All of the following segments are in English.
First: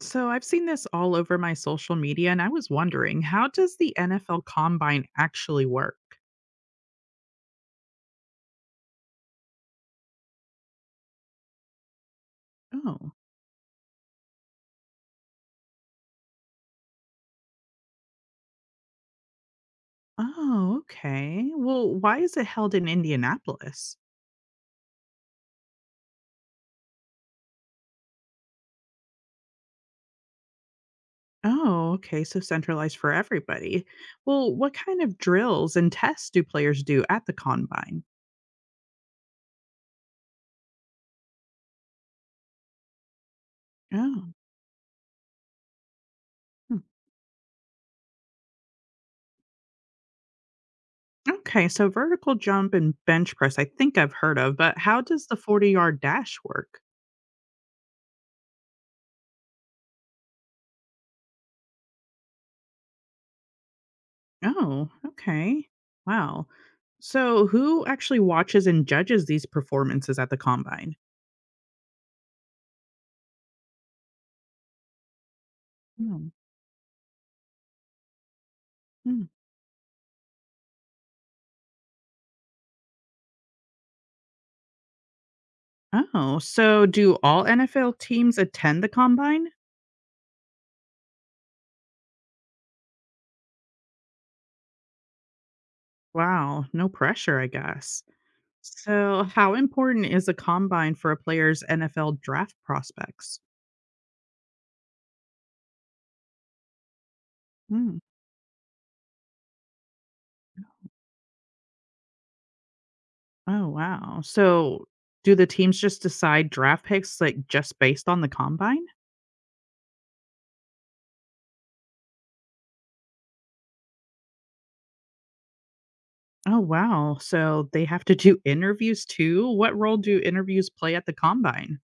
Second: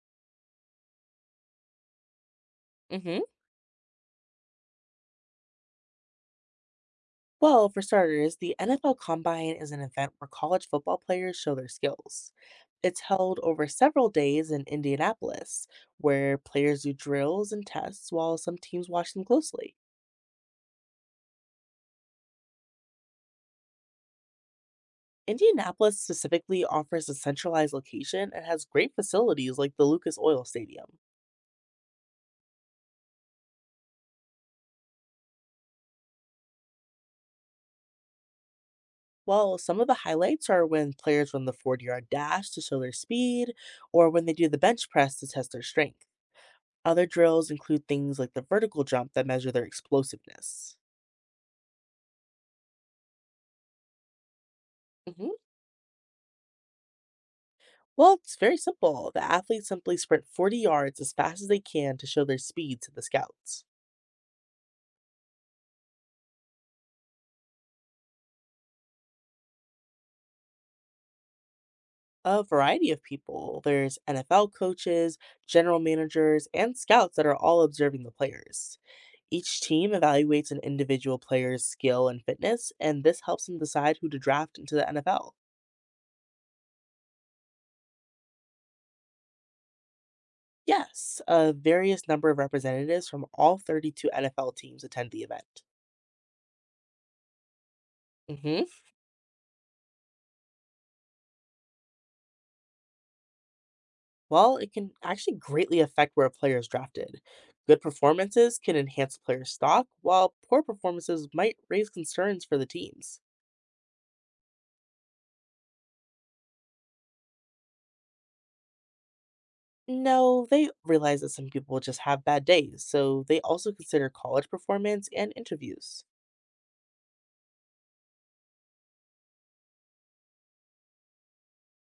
So I've seen this all over my social media, and I was Hmm. wondering, how does the NFL Combine actually work? Well, for starters, the NFL Combine is an event where college football players show their skills. It's Oh, held over several days in Indianapolis, where players do drills and tests while some teams watch them closely. oh, okay. Well, why is it held in Indianapolis? Indianapolis specifically offers a centralized location and has great facilities like the Lucas Oil Stadium. Oh, okay. So centralized for everybody. Well, what kind of drills and tests do players do at the Combine? While some of the highlights are when players run the 40-yard dash to show their speed, or when Oh, they do the bench press to test their strength. hmm. Other drills include things like the vertical jump that measure their explosiveness. Okay. So vertical jump and bench press, I think I've heard of, but how does Hmm. the 40-yard dash work? Well, it's very simple. The athletes simply sprint 40 yards as fast as they can to show their speed to the scouts. Oh, okay. Wow. So who actually watches and judges these performances at the combine? A variety of people, there's NFL coaches, general Hmm. managers, and scouts that are all observing the players. Mm. Each team evaluates an individual player's skill and fitness, and this helps them decide who to draft into the NFL. Oh, so do all NFL teams attend the combine? Yes, a various number of representatives from all 32 NFL teams attend the event. Wow, no pressure, I guess. Hmm. So, how important is the combine for a player's NFL draft prospects? Well, it can actually greatly affect where a player is drafted, good Mm. performances can enhance player's stock, while poor performances might raise concerns for the teams. Oh, wow. So, do the teams just decide draft picks like just based on the combine? No, they realize that some people just have bad days, so they also consider college performance and interviews. Oh, wow. So they have to do interviews too? What role do interviews play at the combine?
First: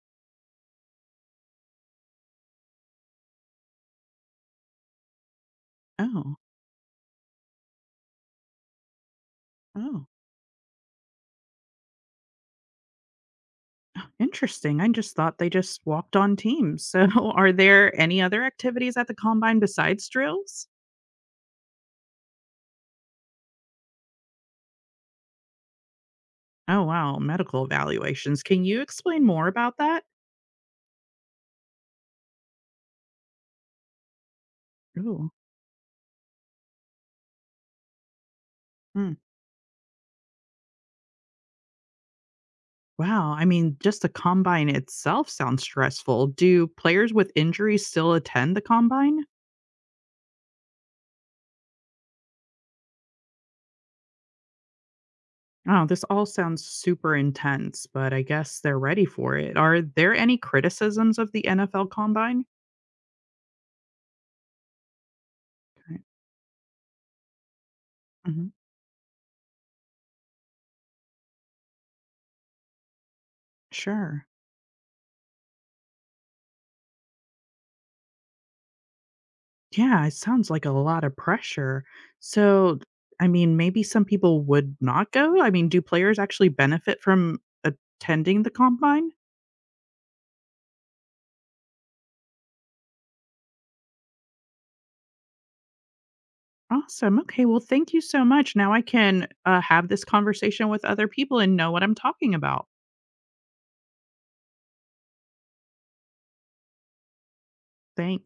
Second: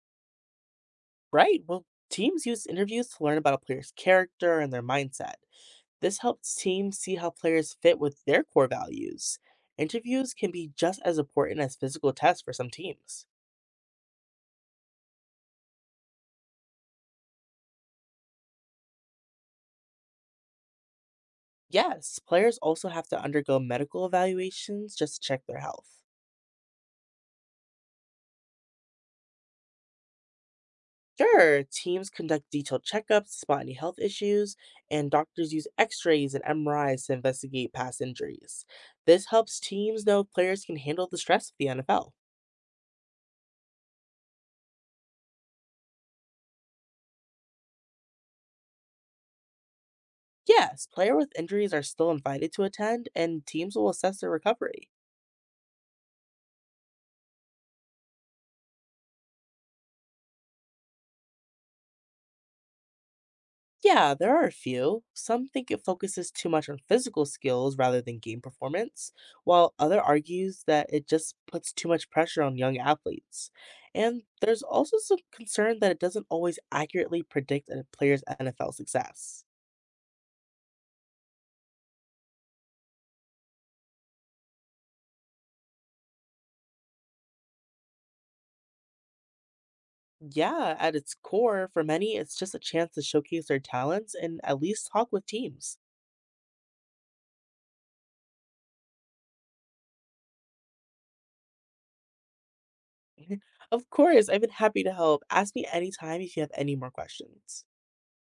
Right, well, teams use interviews to learn about a player's character and their mindset. This Oh, helps teams see how players fit with their core values. oh, Interviews can be just as important as physical tests for some teams. oh, interesting. I just thought they just walked on teams. So are there any other activities at the combine besides drills? Yes, players also have to undergo medical evaluations just to check their health. Oh, wow. Medical evaluations. Can you explain more about that? Sure, teams conduct detailed checkups, spot any health issues, and Ooh. doctors use x rays and MRIs to investigate past injuries. Mm. This helps teams know if players can handle the stress of the NFL. Wow, I mean, just the combine itself sounds stressful. Do players with injuries still attend the combine? Yes, players with injuries are still invited to attend, and teams will assess their recovery. Oh, this all sounds super intense, but I guess they're ready for it. Are there any criticisms of the NFL Combine? Yeah, there are a few. Some think it focuses too much on physical skills rather than game Hmm. performance, while other argues that it just puts too much pressure on young athletes. And Sure. there's also some concern that it doesn't always accurately predict a player's NFL success. Yeah, it sounds like a lot of pressure. So, I mean, maybe some people would not go. I mean, do players actually benefit from attending the Combine? Yeah, at its core, for many, it's just a chance to showcase their talents and at least talk with teams. Awesome. Okay. Well, thank you so much. Now I can have this conversation with other people and know what I'm talking about. Of course, I've been happy to help. Ask me anytime if you have any more questions. Thanks.